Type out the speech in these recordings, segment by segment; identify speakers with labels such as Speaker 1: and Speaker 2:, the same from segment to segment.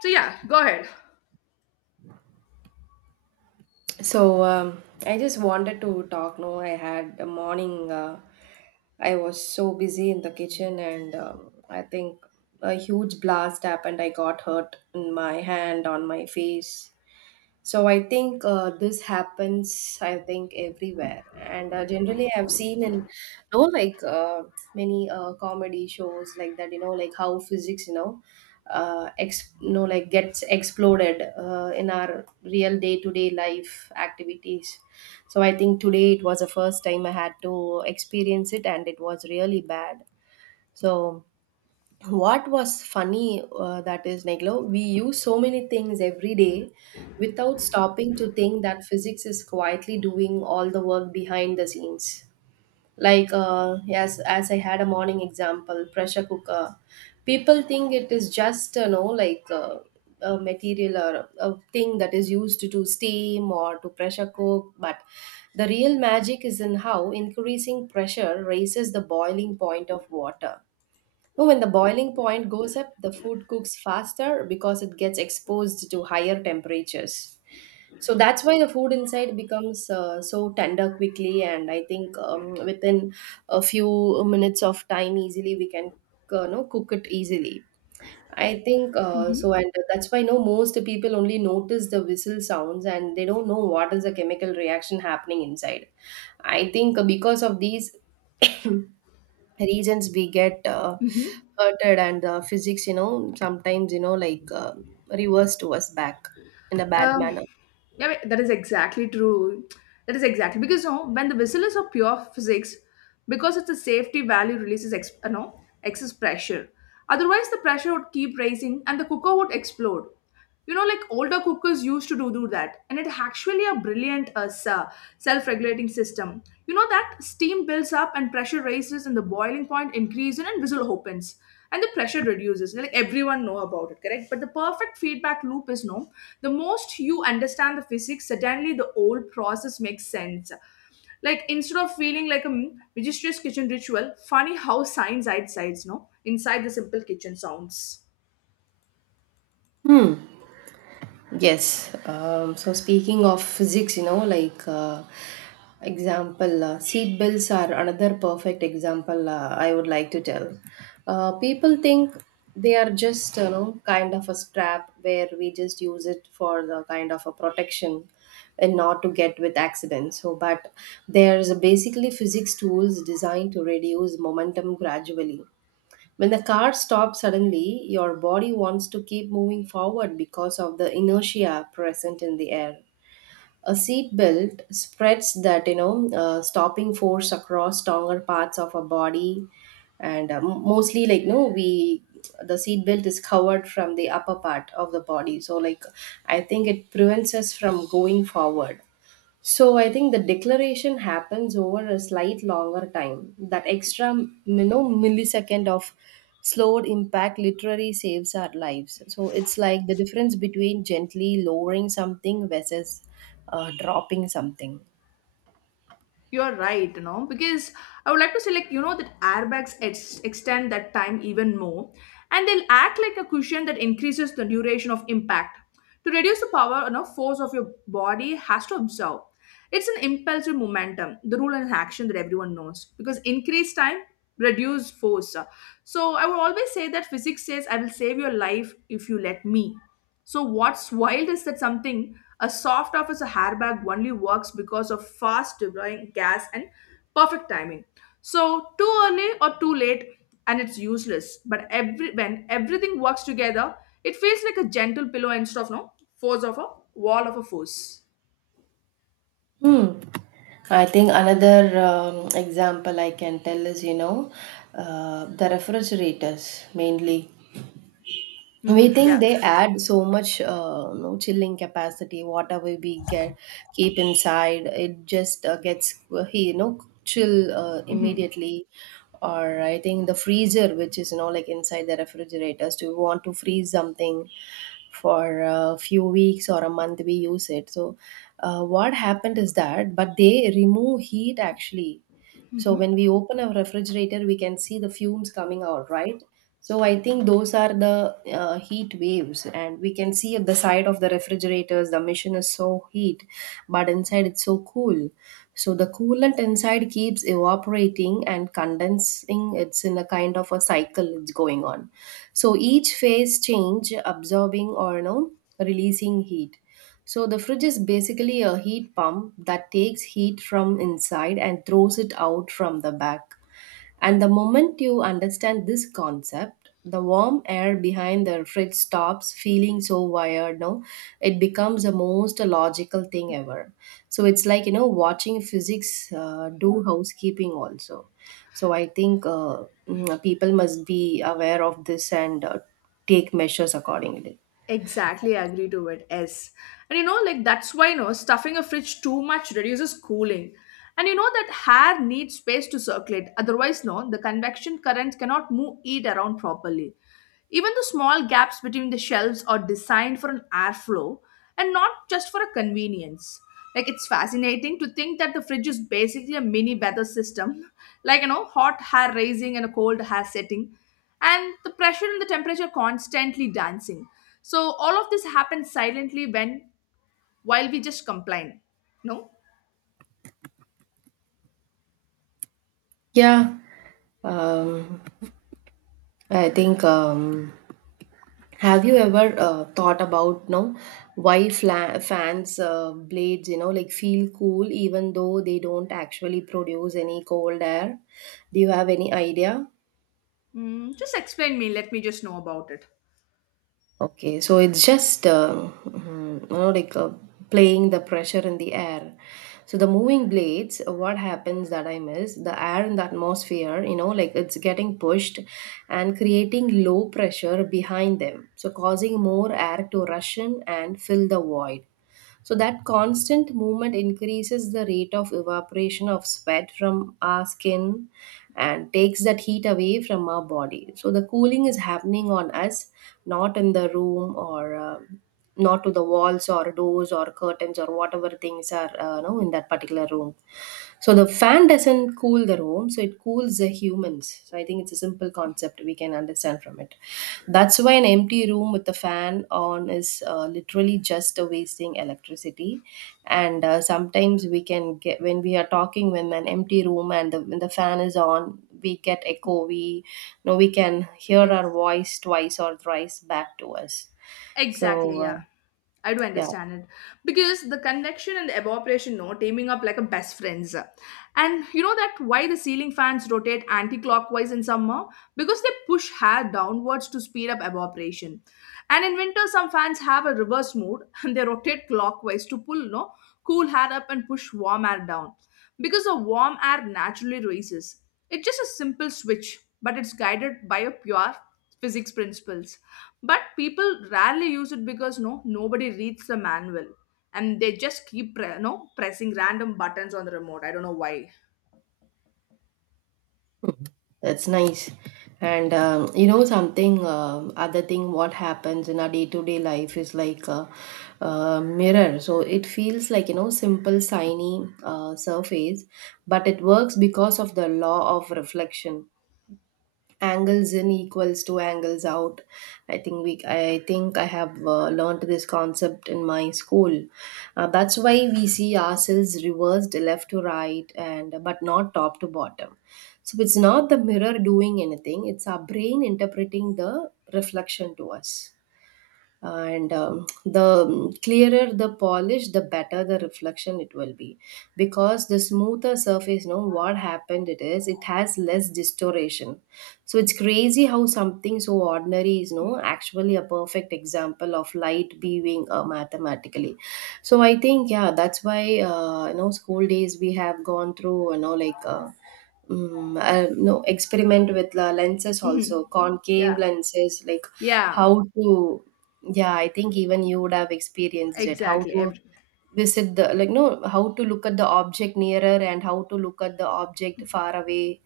Speaker 1: So yeah, go ahead.
Speaker 2: I just wanted to talk. No, I had a morning. I was so busy in the kitchen, and I think a huge blast happened. I got hurt in my hand, on my face. So I think this happens, I think, everywhere. And generally, I've seen in, you know, many comedy shows like that, you know, like how physics, you know, like gets exploded in our real day-to-day life activities. So I think today it was the first time I had to experience it, and it was really bad. So what was funny that is, like, you know, we use so many things every day without stopping to think that physics is quietly doing all the work behind the scenes, yes. As I had a morning example, pressure cooker, people think it is just, you know, a material or a thing that is used to do steam or to pressure cook, but the real magic is in how increasing pressure raises the boiling point of water. No, when the boiling point goes up, the food cooks faster because it gets exposed to higher temperatures. So that's why the food inside becomes so tender quickly, and I think within a few minutes of time, easily we can know, cook it easily. I think
Speaker 1: Mhm.
Speaker 2: so, and that's why, no, most people only notice the whistle sounds and they don't know what is the chemical reaction happening inside. I think because of these reasons we get
Speaker 1: Hmm.
Speaker 2: hurted, and physics, you know, sometimes, you know, reverse to us back in a bad
Speaker 1: Um,
Speaker 2: manner.
Speaker 1: yeah, wait, that is exactly true. That is exactly because you know, when the whistle is of pure physics, because it's a safety value releases no, excess pressure. Otherwise, the pressure would keep rising and the cooker would explode. You know, like older cookers used to do that, and it actually a brilliant self-regulating system. You know that steam builds up and pressure rises, and the boiling point increases, and whistle opens. And the pressure reduces like everyone know about it, correct? But the perfect feedback loop is, no, the most you understand the physics, suddenly the old process makes sense, like instead of feeling like a mysterious kitchen ritual. Funny how science hides sides, no, inside the simple kitchen sounds.
Speaker 2: Yes. So speaking of physics, you know, example, seat belts are another perfect example. I would like to tell. People think they are just, you know, kind of a strap where we just use it for the kind of a protection and not to get with accidents. So, but there's basically physics tools designed to reduce momentum gradually. When the car stops suddenly, your body wants to keep moving forward because of the inertia present in the air. A seat belt spreads that, you know, stopping force across stronger parts of our body, and mostly, like, no, we the seat belt is covered from the upper part of the body. So like I think it prevents us from going forward. So I think the declaration happens over a slight longer time. That extra, you know, millisecond of slowed impact literally saves our lives. So it's like the difference between gently lowering something versus dropping something.
Speaker 1: You're right, you know, because I would like to say, like, you know, that airbags extend that time even more, and they'll act like a cushion that increases the duration of impact. To reduce the power and you know, force of your body has to absorb. It's an impulsive momentum, the rule and action that everyone knows. Because increase time, reduce force. So I would always say that physics says, I will save your life if you let me. So what's wild is that something as soft off as a airbag only works because of fast deploying gas and perfect timing. So too early or too late and it's useless. But every when everything works together, it feels like a gentle pillow instead of no force of a wall of a force.
Speaker 2: Hmm. I think another example I can tell is, you know, the refrigerators mainly. We
Speaker 1: Hmm.
Speaker 2: think
Speaker 1: Yeah.
Speaker 2: they add so much, no, chilling capacity. Whatever we get keep inside it just gets you know, chill
Speaker 1: Mhm.
Speaker 2: immediately. Or I think the freezer, which is, you know, like inside the refrigerators, do you want to freeze something for a few weeks or a month, we use it. So what happened is that, but they remove heat actually. So when we open a refrigerator, we can see the fumes coming out, right? So I think those are the heat waves, and we can see at the side of the refrigerators, the machine is so heat, but inside it's so cool. So the coolant inside keeps evaporating and condensing. It's in a kind of a cycle, it's going on. So each phase change, absorbing or, no, releasing heat. So the fridge is basically a heat pump that takes heat from inside and throws it out from the back. And the moment you understand this concept, the warm air behind the fridge stops feeling so wired. No, it becomes the most logical thing ever. So it's like, you know, watching physics do housekeeping also. So I think people must be aware of this, and take measures accordingly.
Speaker 1: Exactly agree to it. Yes. And you know, like that's why you know stuffing a fridge too much reduces cooling. And you know that hair needs space to circulate. Otherwise, no, the convection currents cannot move it around properly. Even the small gaps between the shelves are designed for an airflow and not just for a convenience. Like it's fascinating to think that the fridge is basically a mini weather system, like you know, hot air raising and a cold air setting, and the pressure and the temperature constantly dancing. So all of this happens silently when while we just complain. No?
Speaker 2: Yeah, um, I think. Have you ever thought about, no, why fans blades, you know, like feel cool even though they don't actually produce any cold air? Do you have any idea?
Speaker 1: Just explain me, let me just know about it.
Speaker 2: Okay, so it's just you know, playing the pressure in the air. So the moving blades, what happens, that I miss the air in the atmosphere, you know, like it's getting pushed and creating low pressure behind them, so causing more air to rush in and fill the void. So that constant movement increases the rate of evaporation of sweat from our skin and takes that heat away from our body. So the cooling is happening on us, not in the room, or um, not to the walls or doors or curtains or whatever things are, you know, in that particular room. So the fan doesn't cool the room, so it cools the humans. So I think it's a simple concept we can understand from it. That's why an empty room with the fan on is literally just a wasting electricity. And sometimes we can get when we are talking, when an empty room and the, when the fan is on, we get echo. We you know we can hear
Speaker 1: Yes.
Speaker 2: our voice twice or thrice back to us. So
Speaker 1: Exactly, yeah. I do
Speaker 2: yeah.
Speaker 1: understand it. Because the convection and the evaporation, no, teaming up like a best friends. And you know that why the ceiling fans rotate anti-clockwise in summer? Because they push hair downwards to speed up evaporation. And in winter, some fans have a reverse mode and they rotate clockwise to pull, no, cool hair up and push warm air down. Because the warm air naturally rises. It's just a simple switch, but it's guided by a pure physics principles, but people rarely use it because no nobody reads the manual, and they just keep no pressing random buttons on the remote, I don't know why.
Speaker 2: That's nice. And you know something, um, other thing, what happens in our day-to-day life is like a mirror. So it feels like, you know, simple, shiny surface, but it works because of the law of reflection, angles in equals to angles out. I think we i think i have learned this concept in my school. That's why we see ourselves reversed left to right and but not top to bottom. So it's not the mirror doing anything, it's our brain interpreting the reflection to us. And the clearer the polish, the better the reflection it will be, because the smoother surface, you know what happened it is, it has less distortion. So it's crazy how something so ordinary is, no, actually a perfect example of light being mathematically. So I think, yeah, that's why you know, school days we have gone through, you know, no, experiment with lenses, also
Speaker 1: Hmm. Yeah,
Speaker 2: concave lenses, like
Speaker 1: yeah,
Speaker 2: how to, yeah, I think even you would have experienced it. How
Speaker 1: exactly.
Speaker 2: to visit the, like, no, how to look at the object nearer and how to look at the object far away.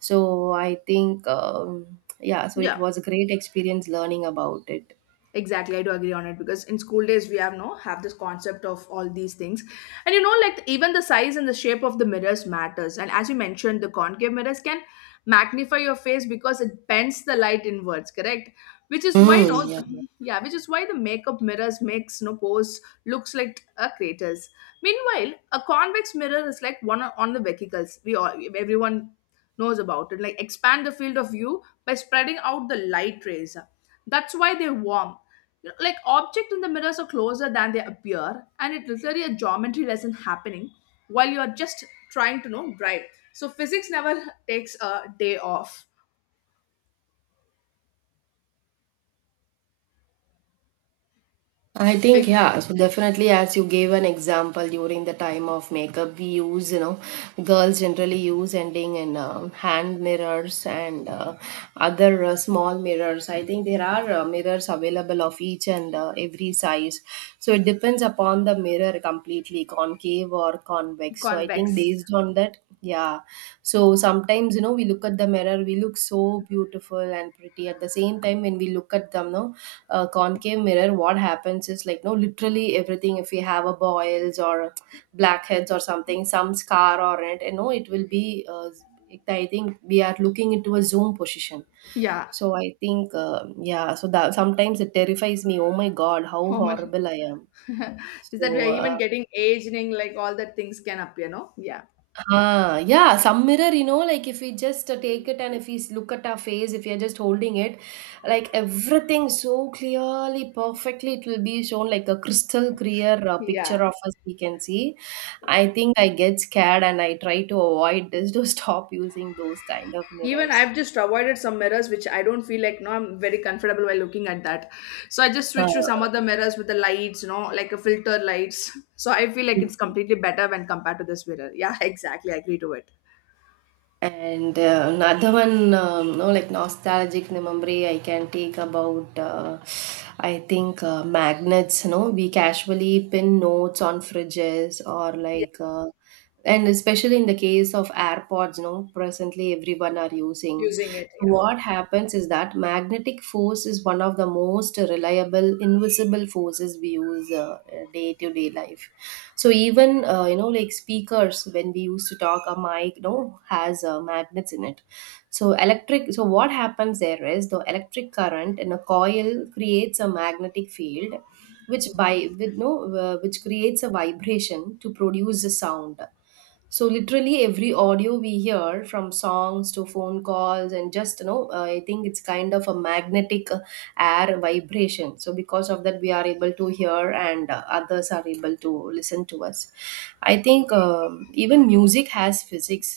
Speaker 2: So I think yeah, so it
Speaker 1: Yeah.
Speaker 2: was a great experience learning about it.
Speaker 1: Exactly, I do agree on it because in school days we have, no, have this concept of all these things, and you know like even the size and the shape of the mirrors matters. And as you mentioned, the concave mirrors can magnify your face because it bends the light inwards, correct? Which is why you
Speaker 2: Mm,
Speaker 1: know,
Speaker 2: yeah.
Speaker 1: yeah, which is why the makeup mirrors makes no pose looks like a craters. Meanwhile, a convex mirror is like one on the vehicles. We all everyone knows about it. Like expand the field of view by spreading out the light rays. That's why they're warm, like object in the mirrors are closer than they appear, and it's literally a geometry lesson happening while you're just trying to know drive. So physics never takes a day off.
Speaker 2: I think,
Speaker 1: Like
Speaker 2: yeah, so definitely as you gave an example, during the time of makeup, we use, you know, girls generally use ending in hand mirrors and other small mirrors. I think there are mirrors available of each and every size, so it depends upon the mirror completely, concave or convex. So I think
Speaker 1: convex,
Speaker 2: based on that, yeah. So sometimes, you know, we look at the mirror, we look so beautiful and pretty. At the same time, when we look at them, no, concave mirror, what happens is like, no, literally everything, if we have a boils or blackheads or something, some scar or it, you know, it will be, I think we are looking into a zoom position.
Speaker 1: yeah,
Speaker 2: So I think, yeah, so that sometimes it terrifies me. Oh my God, how
Speaker 1: homer.
Speaker 2: horrible I am.
Speaker 1: Is that we
Speaker 2: So,
Speaker 1: are even getting aging, like all that things can appear, no? Yeah.
Speaker 2: ah, yeah, some mirror, you know, like if we just take it, and if we look at our face, if we are just holding it, like everything so clearly, perfectly, it will be shown like a crystal clear picture
Speaker 1: Yeah,
Speaker 2: of us we can see. I think I get scared and I try to avoid this to stop using those kind of
Speaker 1: even
Speaker 2: mirrors.
Speaker 1: I've just avoided some mirrors which I don't feel like, no, I'm very comfortable while looking at that. So I just switch to
Speaker 2: Uh,
Speaker 1: some other mirrors with the lights, you know, like a filter lights. So I feel like it's completely better when compared to this mirror. Yeah. Exactly, I agree to it.
Speaker 2: And another one, no, like nostalgic memory I can take about, I think magnets. No, we casually pin notes on fridges or
Speaker 1: Yeah,
Speaker 2: like, and especially in the case of AirPods, no, presently everyone are using.
Speaker 1: using it.
Speaker 2: So
Speaker 1: Yeah,
Speaker 2: what happens is that magnetic force is one of the most reliable invisible forces we use day to day life. So even you know like speakers when we used to talk a mic, you know, has magnets in it. So electric, so what happens there is the electric current in a coil creates a magnetic field which by with no which creates a vibration to produce a sound. So literally every audio we hear from songs to phone calls and just I think it's kind of a magnetic air vibration. So because of that we are able to hear and others are able to listen to us. I think even music has physics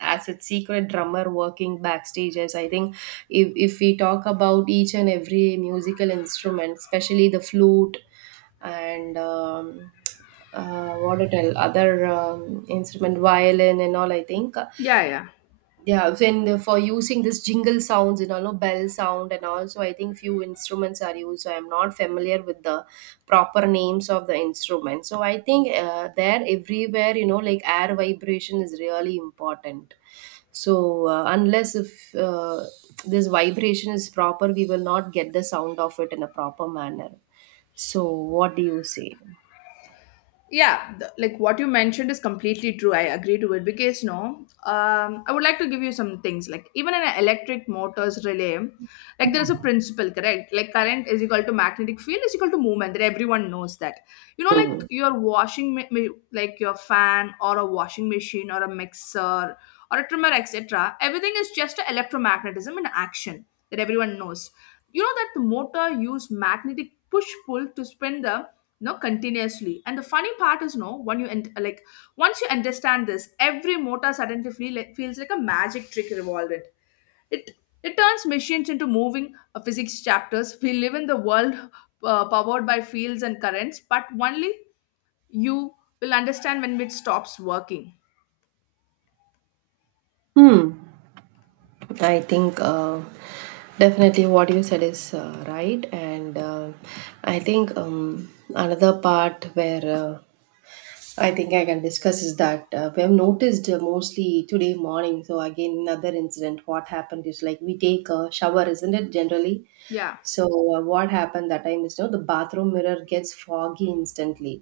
Speaker 2: as its secret drummer working backstages. I think if we talk about each and every musical instrument, especially the flute and what it tell other instrument, violin and all, I think.
Speaker 1: yeah, yeah,
Speaker 2: Yeah, and for using this jingle sounds, you know, no, bell sound, and also I think few instruments are used. So I'm not familiar with the proper names of the instruments. So I think there everywhere, you know, like air vibration is really important. So unless if this vibration is proper, we will not get the sound of it in a proper manner. So what do you say?
Speaker 1: yeah, like what you mentioned is completely true. I agree to it because, no, I would like to give you some things, like even in an electric motors relay, like there is a principle, correct, like current is equal to magnetic field is equal to movement. That everyone knows that, you know,
Speaker 2: Hmm.
Speaker 1: like your like your fan or a washing machine or a mixer or a trimmer, etc. Everything is just a electromagnetism in action, that everyone knows. You know that the motor use magnetic push pull to spin the, no, continuously. And the funny part is, no, when you, and like, once you understand this, every motor suddenly feels like a magic trick involved in it. It it turns machines into moving physics chapters. We live in the world powered by fields and currents, but only you will understand when it stops working.
Speaker 2: I think definitely what you said is right, and I think another part where I think I can discuss is that we have noticed mostly today morning. So again, another incident. What happened is like we take a shower, isn't it? Generally,
Speaker 1: Yeah,
Speaker 2: so what happened that time is, you know, the bathroom mirror gets foggy instantly,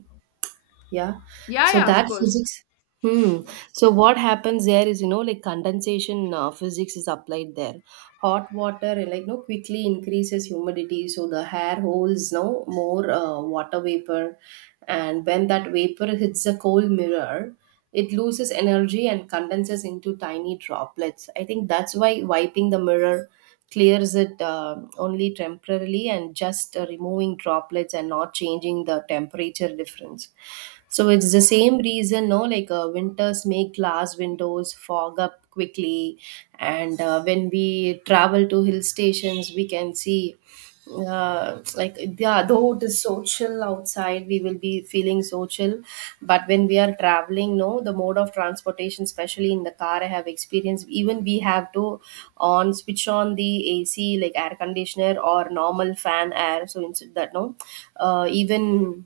Speaker 2: yeah.
Speaker 1: yeah,
Speaker 2: So
Speaker 1: yeah, of
Speaker 2: that
Speaker 1: course.
Speaker 2: physics, hmm, so what happens there is, you know, like condensation physics is applied there. Hot water, eh, like, you know, quickly increases humidity, so the hair holds no more water vapor, and when that vapor hits a cold mirror, it loses energy and condenses into tiny droplets. I think that's why wiping the mirror clears it only temporarily and just removing droplets and not changing the temperature difference. So it's the same reason, no, like winters make glass windows fog up quickly, and when we travel to hill stations we can see, like, yeah, though it is so chill outside, we will be feeling so chill. But when we are traveling, no, the mode of transportation, especially in the car, I have experienced, even we have to on switch on the AC, like air conditioner or normal fan air. So instead that, no, even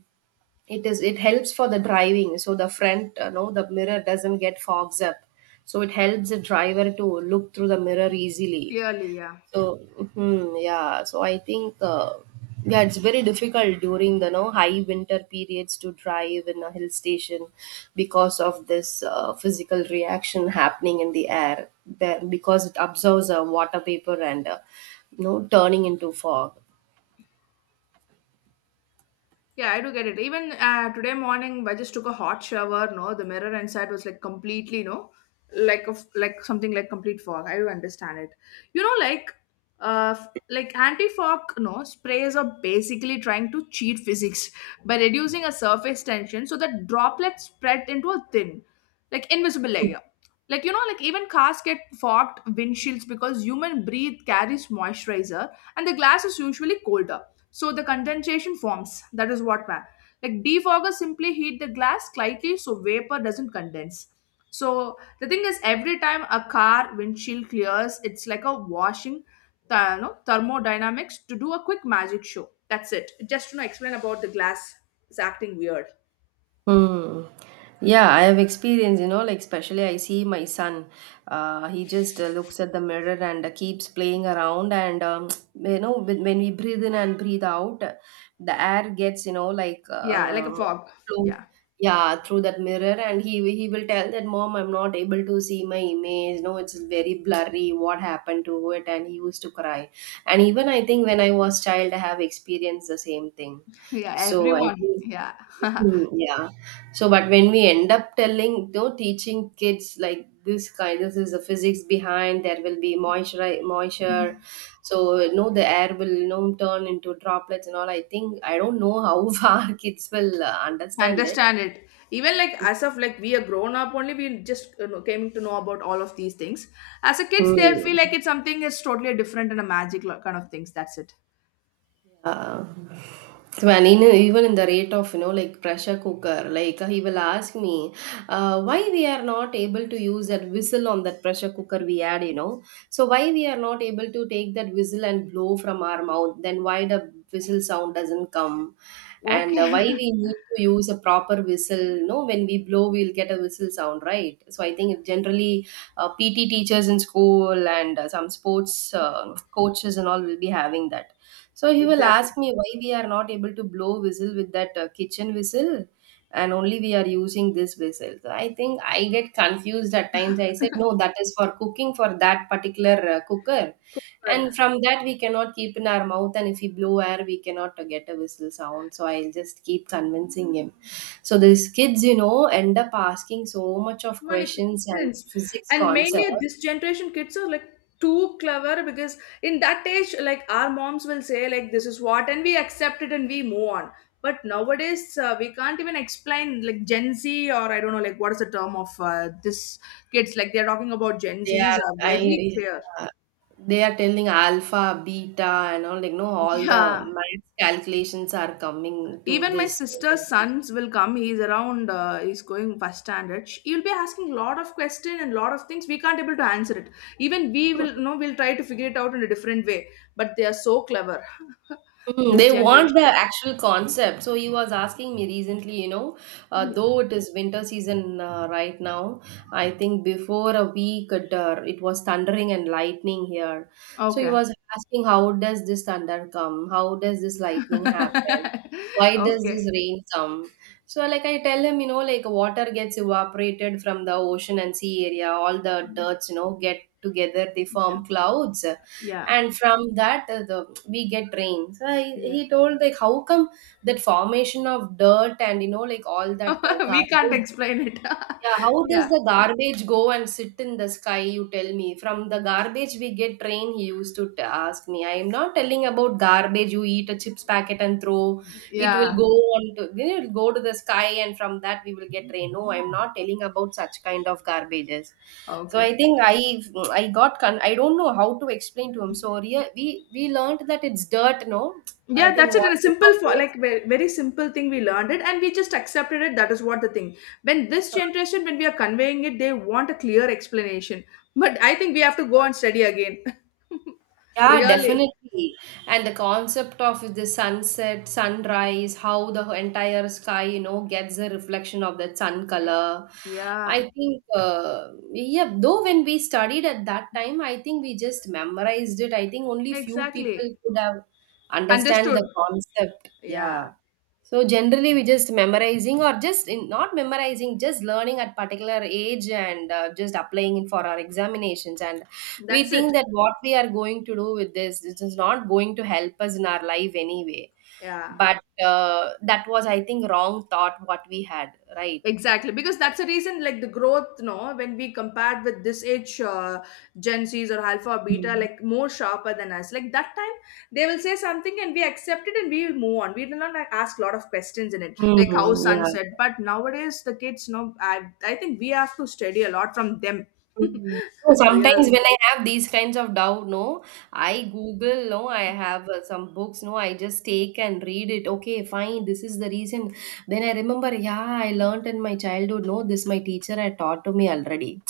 Speaker 2: it is, it helps for the driving, so the front no, the mirror doesn't get fogs up, so it helps the driver to look through the mirror easily.
Speaker 1: Clearly, yeah.
Speaker 2: So, hmm, yeah, so I think, yeah, it's very difficult during the no high winter periods to drive in a hill station because of this physical reaction happening in the air there, because it absorbs water vapor and you know, turning into fog.
Speaker 1: Yeah, I do get it. Even today morning, I just took a hot shower. No, the mirror inside was like completely no, like of like something like complete fog. I do understand it. You know, like like anti fog. No sprays are basically trying to cheat physics by reducing a surface tension so that droplets spread into a thin, like invisible layer, like you know like even cars get fogged windshields because human breathe carries moisturizer, and the glass is usually colder, so the condensation forms, that is what man. Like defoggers simply heat the glass slightly so vapor doesn't condense. So the thing is every time a car windshield clears, it's like a washing you know, thermodynamics to do a quick magic show. That's it, just to you know, explain about the glass is acting weird.
Speaker 2: Hmm. Yeah, I have experience, you know, like especially I see my son. He just looks at the mirror and keeps playing around. And you know, when we breathe in and breathe out, the air gets, you know, like,
Speaker 1: Yeah, like a fog.
Speaker 2: flow,
Speaker 1: Yeah.
Speaker 2: yeah, through that mirror. And he will tell that, Mom, I'm not able to see my image. No, it's very blurry. What happened to it? And he used to cry. And even I think when I was child, I have experienced the same thing.
Speaker 1: Yeah,
Speaker 2: So I
Speaker 1: everyone.
Speaker 2: think,
Speaker 1: Yeah.
Speaker 2: hmm, yeah. So, but when we end up telling, no, teaching kids like this kind, this is the physics behind. There will be moisture, moisture. So, no, the air will, you know, turn into droplets and all. I think I don't know how far kids will understand it.
Speaker 1: Understand it, even like as of like we are grown up only, we just you know, came to know about all of these things. As a kids they'll feel
Speaker 2: Hmm.
Speaker 1: like it's something is totally different and a magic kind of things, that's it.
Speaker 2: Uh, so, and in, even in the rate of, you know, like pressure cooker, like he will ask me why we are not able to use that whistle on that pressure cooker we had, you know. So why we are not able to take that whistle and blow from our mouth, then why the whistle sound doesn't come. And
Speaker 1: Okay.
Speaker 2: why we need to use a proper whistle, you know, when we blow we'll get a whistle sound, right? So I think generally PT teachers in school and some sports coaches and all will be having that. So he will
Speaker 1: Exactly.
Speaker 2: ask me, why we are not able to blow whistle with that kitchen whistle and only we are using this whistle. So I think I get confused at times. I said, no, that is for cooking for that particular cooker. And
Speaker 1: Cooper.
Speaker 2: from that, we cannot keep in our mouth. And if we blow air, we cannot get a whistle sound. So I'll just keep convincing him. So these kids, you know, end up asking so much of
Speaker 1: Money
Speaker 2: questions and
Speaker 1: prints.
Speaker 2: physics
Speaker 1: And
Speaker 2: concepts.
Speaker 1: mainly this generation kids are like too clever because in that age, like our moms will say like this is what and we accept it and we move on. But nowadays we can't even explain like Gen Z or I don't know like what is the term of this kids. Like they're talking about Gen
Speaker 2: They
Speaker 1: Zs
Speaker 2: are
Speaker 1: are very
Speaker 2: I
Speaker 1: clear.
Speaker 2: uh, they are telling alpha, beta, and all, like, no, all the
Speaker 1: Yeah.
Speaker 2: math calculations are coming to
Speaker 1: Even my
Speaker 2: this
Speaker 1: sister's
Speaker 2: generation.
Speaker 1: sons will come. He's around. He's going first standard. He'll be asking a lot of questions and lot of things. We can't able to answer it. Even we will. No, we'll try to figure it out in a different way. But they are so clever.
Speaker 2: Mm,
Speaker 1: This
Speaker 2: they want
Speaker 1: generation.
Speaker 2: the actual concept. So he was asking me recently, you know,
Speaker 1: Yeah.
Speaker 2: though it is winter season right now, I think before a week it, it was thundering and lightning here. So he
Speaker 1: Okay.
Speaker 2: was asking, how does this thunder come? How does this lightning happen? Why does this
Speaker 1: Okay.
Speaker 2: rain come? So like I tell him, you know, like water gets evaporated from the ocean and sea area, all the
Speaker 1: Um,
Speaker 2: dirts, you know, get together, they form clouds,
Speaker 1: Yeah.
Speaker 2: and from that the we get rain. So
Speaker 1: Yeah.
Speaker 2: he told like, how come that formation of dirt and, you know, like, all that
Speaker 1: We can't
Speaker 2: garbage,
Speaker 1: explain it.
Speaker 2: yeah, how does
Speaker 1: Yeah.
Speaker 2: the garbage go and sit in the sky? You tell me. From the garbage we get train, he used to ask me. I am not telling about garbage. You eat a chips packet and throw, it will
Speaker 1: Yeah.
Speaker 2: go on to then it will go to the sky, and from that we will get rain. No, I am not telling about such kind of garbages. So
Speaker 1: Okay.
Speaker 2: I think I I don't know how to explain to him. So we learned that it's dirt. No, I
Speaker 1: Yeah,
Speaker 2: think
Speaker 1: that's it. In
Speaker 2: what
Speaker 1: a simple for,
Speaker 2: incorporates.
Speaker 1: like very, very simple thing we learned it and we just accepted it, that is what the thing. When this generation, when we are conveying it, they want a clear explanation, but I think we have to go and study again.
Speaker 2: Yeah,
Speaker 1: Really.
Speaker 2: definitely. And the concept of the sunset, sunrise, how the entire sky, you know, gets a reflection of that sun color. I
Speaker 1: Yeah,
Speaker 2: think, yeah, though when we studied at that time, I think we just memorized it. I think only few people
Speaker 1: exactly.
Speaker 2: could have understand
Speaker 1: Understood.
Speaker 2: the concept.
Speaker 1: Yeah,
Speaker 2: Yeah. So generally, we just memorizing or just in, not memorizing, just learning at particular age and just applying it for our examinations. And we
Speaker 1: that's it.
Speaker 2: think that what we are going to do with this, this is not going to help us in our life anyway.
Speaker 1: Yeah.
Speaker 2: But that was, I think, wrong thought what we had, right?
Speaker 1: Exactly, because that's the reason, like the growth, no, when we compared with this age, Gen Zs or Alpha or Beta,
Speaker 2: Mm.
Speaker 1: like more sharper than us. Like that time, they will say something and we accept it and we will move on. We will not like, ask a lot of questions in it, like how
Speaker 2: Mm, yeah.
Speaker 1: sunset. But nowadays, the kids, no, I think we have to study a lot from them.
Speaker 2: Mm. So
Speaker 1: Real,
Speaker 2: sometimes when I have these kinds of doubt, no,
Speaker 1: uh,
Speaker 2: I Google, no, I have some books, no, I just take and read it. Okay, fine, this is the reason. Then I remember, yeah, I learnt in my childhood, no, this my teacher had taught to me already.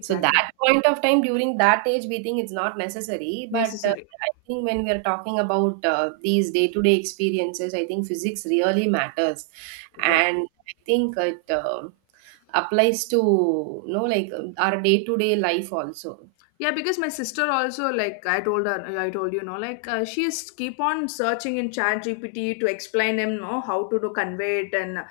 Speaker 2: So that point of time, during that age, we think it's not necessary. But
Speaker 1: necessary.
Speaker 2: I think when we are talking about these day-to-day experiences, I think physics really matters,
Speaker 1: Yeah.
Speaker 2: and I think it applies to, you know, like our day-to-day life also.
Speaker 1: Yeah, because my sister also like I told her like, I told you know like she is keep on searching in Chat GPT to explain him know how to do convey it and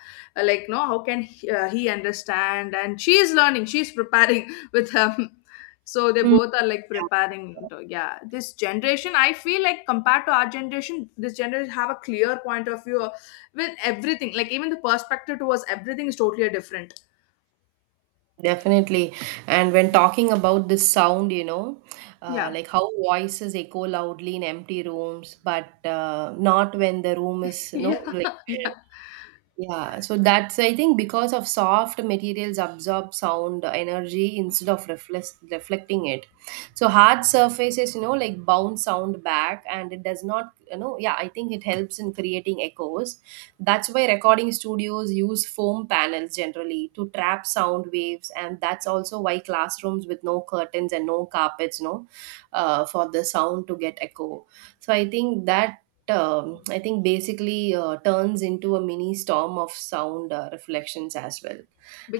Speaker 1: like no how can he understand, and she is learning, she is preparing with him. So they
Speaker 2: Mm,
Speaker 1: both are like
Speaker 2: yeah.
Speaker 1: preparing to, yeah, this generation I feel like compared to our generation this generation have a clear point of view with everything, like even the perspective towards everything is totally different.
Speaker 2: Definitely. And when talking about this sound, you know,
Speaker 1: Yeah.
Speaker 2: like how voices echo loudly in empty rooms, but not when the room is, you know,
Speaker 1: Yeah,
Speaker 2: like.
Speaker 1: yeah,
Speaker 2: Yeah, so that's I think because of soft materials absorb sound energy instead of reflecting it. So hard surfaces, you know, like bounce sound back, and it does not, you know, yeah, I think it helps in creating echoes. That's why recording studios use foam panels generally to trap sound waves, and that's also why classrooms with no curtains and no carpets, you know, for the sound to get echo. So I think that I think basically turns into a mini storm of sound reflections as well.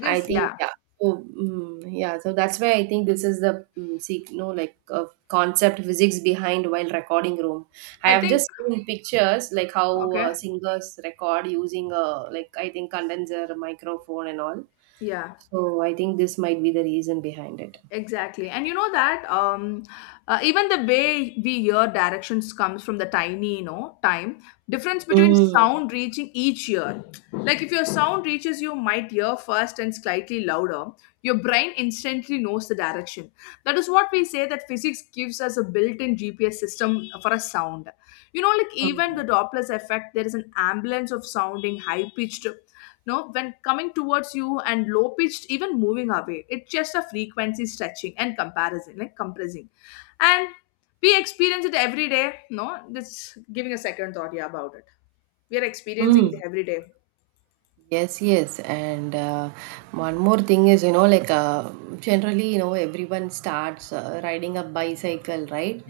Speaker 2: I think,
Speaker 1: yeah,
Speaker 2: yeah. So mm, yeah, so that's why I think this is the mm, see, no, like concept physics behind while recording room. I
Speaker 1: I
Speaker 2: have
Speaker 1: think.
Speaker 2: just seen pictures like how
Speaker 1: Okay.
Speaker 2: singers record using a like I think condenser microphone and all.
Speaker 1: Yeah,
Speaker 2: So I think this might be the reason behind it.
Speaker 1: exactly. And you know that even the way we hear directions comes from the tiny, you know, time difference between
Speaker 2: Mm.
Speaker 1: sound reaching each ear. Like if your sound reaches you might ear first and slightly louder, your brain instantly knows the direction. That is what we say, that physics gives us a built-in GPS system for a sound. You know, like even the
Speaker 2: Mm.
Speaker 1: Doppler's effect, there is an ambulance of sounding high-pitched, no, when coming towards you and low pitched, even moving away it's just a frequency stretching and comparison, like compressing. And we experience it every day, no, just giving a second thought, yeah, about it, we are experiencing it
Speaker 2: Mm.
Speaker 1: every day.
Speaker 2: Yes, yes, and one more thing is, you know, like, generally, you know, everyone starts riding a bicycle, right?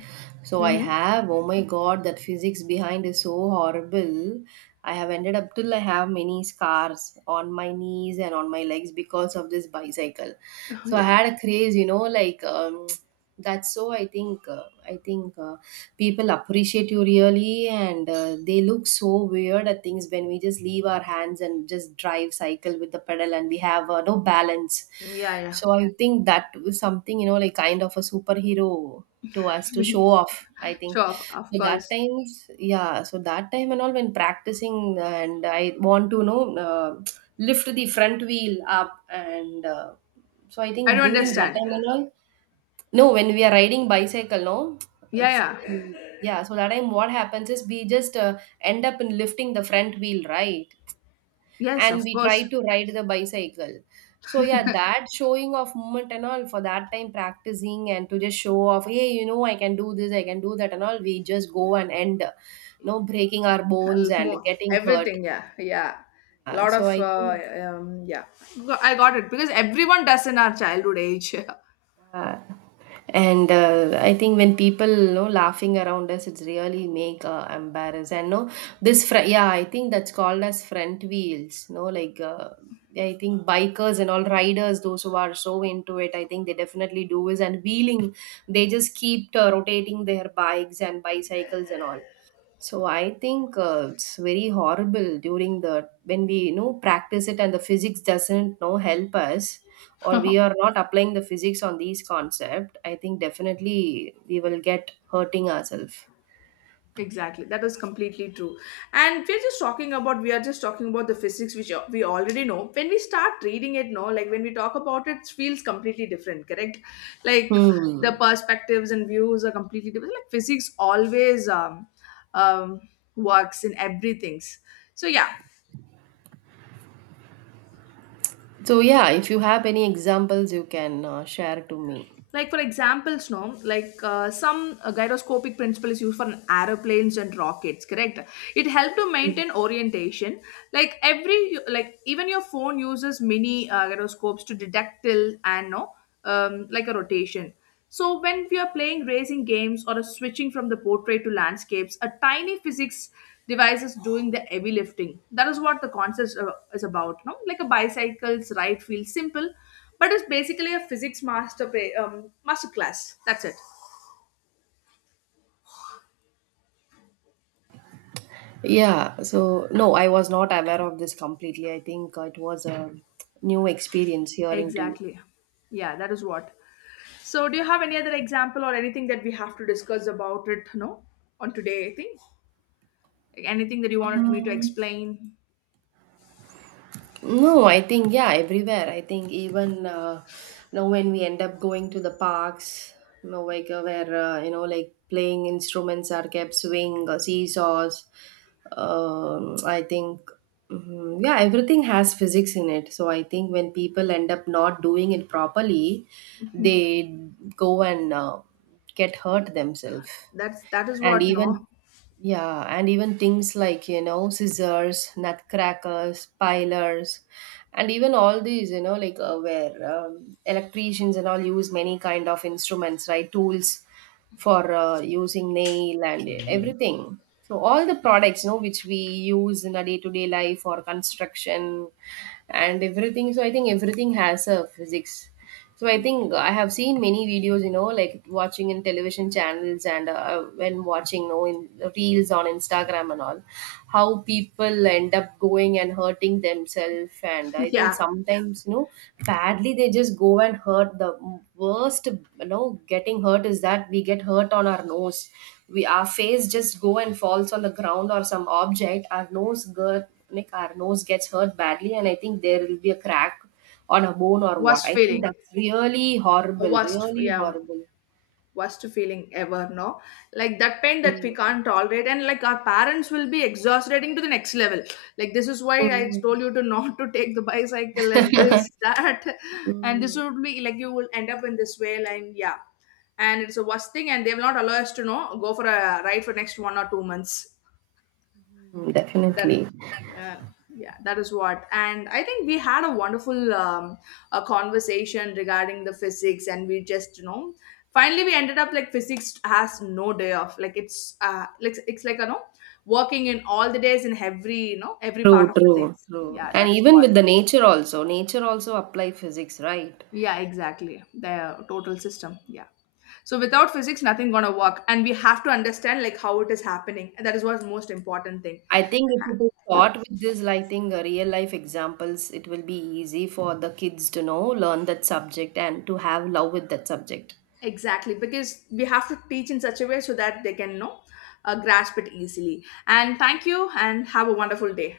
Speaker 2: So I
Speaker 1: Mm-hmm.
Speaker 2: have, oh my God, that physics behind is so horrible. I have ended up till I have many scars on my knees and on my legs because of this bicycle.
Speaker 1: Oh
Speaker 2: So I
Speaker 1: yeah,
Speaker 2: had a craze, you know, like that's so. I think, I think. People appreciate you really and they look so weird at things when we just leave our hands and just drive cycle with the pedal and we have no balance.
Speaker 1: yeah,
Speaker 2: So I think that was something, you know, like kind of a superhero to us to
Speaker 1: yeah.
Speaker 2: show off, I think.
Speaker 1: Sure, of
Speaker 2: So that
Speaker 1: course.
Speaker 2: times, yeah, so that time and all when practicing and I want to, you know, lift the front wheel up and so I
Speaker 1: I
Speaker 2: think
Speaker 1: don't
Speaker 2: during that
Speaker 1: understand.
Speaker 2: time and all, no, when we are riding bicycle, no?
Speaker 1: Yeah, yeah,
Speaker 2: Yeah, so that time what happens is we just end up in lifting the front wheel, right?
Speaker 1: yes,
Speaker 2: And
Speaker 1: of
Speaker 2: we try
Speaker 1: course.
Speaker 2: to ride the bicycle. So yeah, that showing off moment and all for that time practicing and to just show off, hey, you know, I can do this, I can do that and all. We just go and end, no, breaking our bones and
Speaker 1: More
Speaker 2: getting hurt.
Speaker 1: everything, yeah, yeah. Lot of
Speaker 2: So I think.
Speaker 1: yeah. I got it, because everyone does in our childhood age.
Speaker 2: Yeah. And I think when people, you know, laughing around us, it's really make embarrassed. And no, this yeah, I think that's called as front wheels. No, like yeah, I think bikers and all riders, those who are so into it, I think they definitely do is and wheeling. They just keep rotating their bikes and bicycles and all. So I think it's very horrible during the when we, you know, practice it, and the physics doesn't know help us or we are not applying the physics on these concept. I think definitely we will get hurting ourselves.
Speaker 1: Exactly, that is completely true. And we're just talking about we are just talking about the physics which we already know. When we start reading it, no, like when we talk about it, it feels completely different, correct? Like the
Speaker 2: Hmm.
Speaker 1: perspectives and views are completely different. Like physics always um, works in everything. So yeah,
Speaker 2: So yeah, if you have any examples, you can share to me.
Speaker 1: like for examples, no, like some gyroscopic principle is used for aeroplanes and rockets, correct, it helps to maintain orientation. Like every, like even your phone uses mini gyroscopes to detect till and, no, like a rotation. So, when we are playing racing games or switching from the portrait to landscapes, a tiny physics device is doing the heavy lifting. That is what the concept is about. No? Like a bicycle's ride feels simple, but it's basically a physics master play, master class. That's it.
Speaker 2: Yeah, so no, I was not aware of this completely. I think it was a new experience hearing to you.
Speaker 1: Exactly. Yeah, that is what. So, do you have any other example or anything that we have to discuss about it? No, on today, I think. Like anything that you wanted me to
Speaker 2: Um,
Speaker 1: explain.
Speaker 2: No, I think, yeah, everywhere. I think even you know, when we end up going to the parks, you know, like where you know, like playing instruments are kept, swing or seesaws. I think, mm, yeah, everything has physics in it. So I think when people end up not doing it properly, they go and get hurt themselves.
Speaker 1: That's that is
Speaker 2: And
Speaker 1: what. No.
Speaker 2: even, yeah, and even things like, you know, scissors, nutcrackers, pilers, and even all these, you know, like where electricians and all use many kind of instruments, right, tools for using nail and everything. So all the products, you know, which we use in a day-to-day life or construction and everything, so I think everything has a physics. So I think I have seen many videos, you know, like watching in television channels and when watching, you know, in reels on Instagram and all, how people end up going and hurting themselves. And I think
Speaker 1: Yeah.
Speaker 2: sometimes, you know, badly they just go and hurt. The worst, you know, getting hurt is that we get hurt on our nose. We our face just go and falls on the ground or some object. Our nose, girl, like our nose gets hurt badly, and I think there will be a crack on a bone or what.
Speaker 1: Worst
Speaker 2: I think
Speaker 1: feeling.
Speaker 2: that's really horrible,
Speaker 1: Worst,
Speaker 2: really
Speaker 1: yeah.
Speaker 2: horrible.
Speaker 1: Worst feeling ever, no, like that pain that we
Speaker 2: Mm,
Speaker 1: can't tolerate, and like our parents will be exasperating to the next level, like this is why I
Speaker 2: mm,
Speaker 1: told you to not to take the bicycle and this that, and this
Speaker 2: mm,
Speaker 1: would be like you will end up in this way, and yeah, and it's the worst thing, and they will not allow us to know go for a ride for next 1 or 2 months.
Speaker 2: mm,
Speaker 1: That
Speaker 2: definitely.
Speaker 1: uh, yeah, that is what. And I think we had a wonderful a conversation regarding the physics, and we just you know, finally we ended up like physics has no day off, like it's like it's, like you know, working in all the days in every you know every part
Speaker 2: True,
Speaker 1: of the
Speaker 2: true,
Speaker 1: things,
Speaker 2: true.
Speaker 1: yeah,
Speaker 2: And
Speaker 1: that is
Speaker 2: even
Speaker 1: what.
Speaker 2: with the nature also apply physics, right?
Speaker 1: Yeah, exactly, the total system, yeah. So without physics nothing gonna work, and we have to understand like how it is happening, and that is what's most important thing.
Speaker 2: I think if it is taught with this, I think real life examples, it will be easy for the kids to know, learn that subject, and to have love with that subject.
Speaker 1: Exactly, because we have to teach in such a way so that they can you know grasp it easily. And thank you, and have a wonderful day.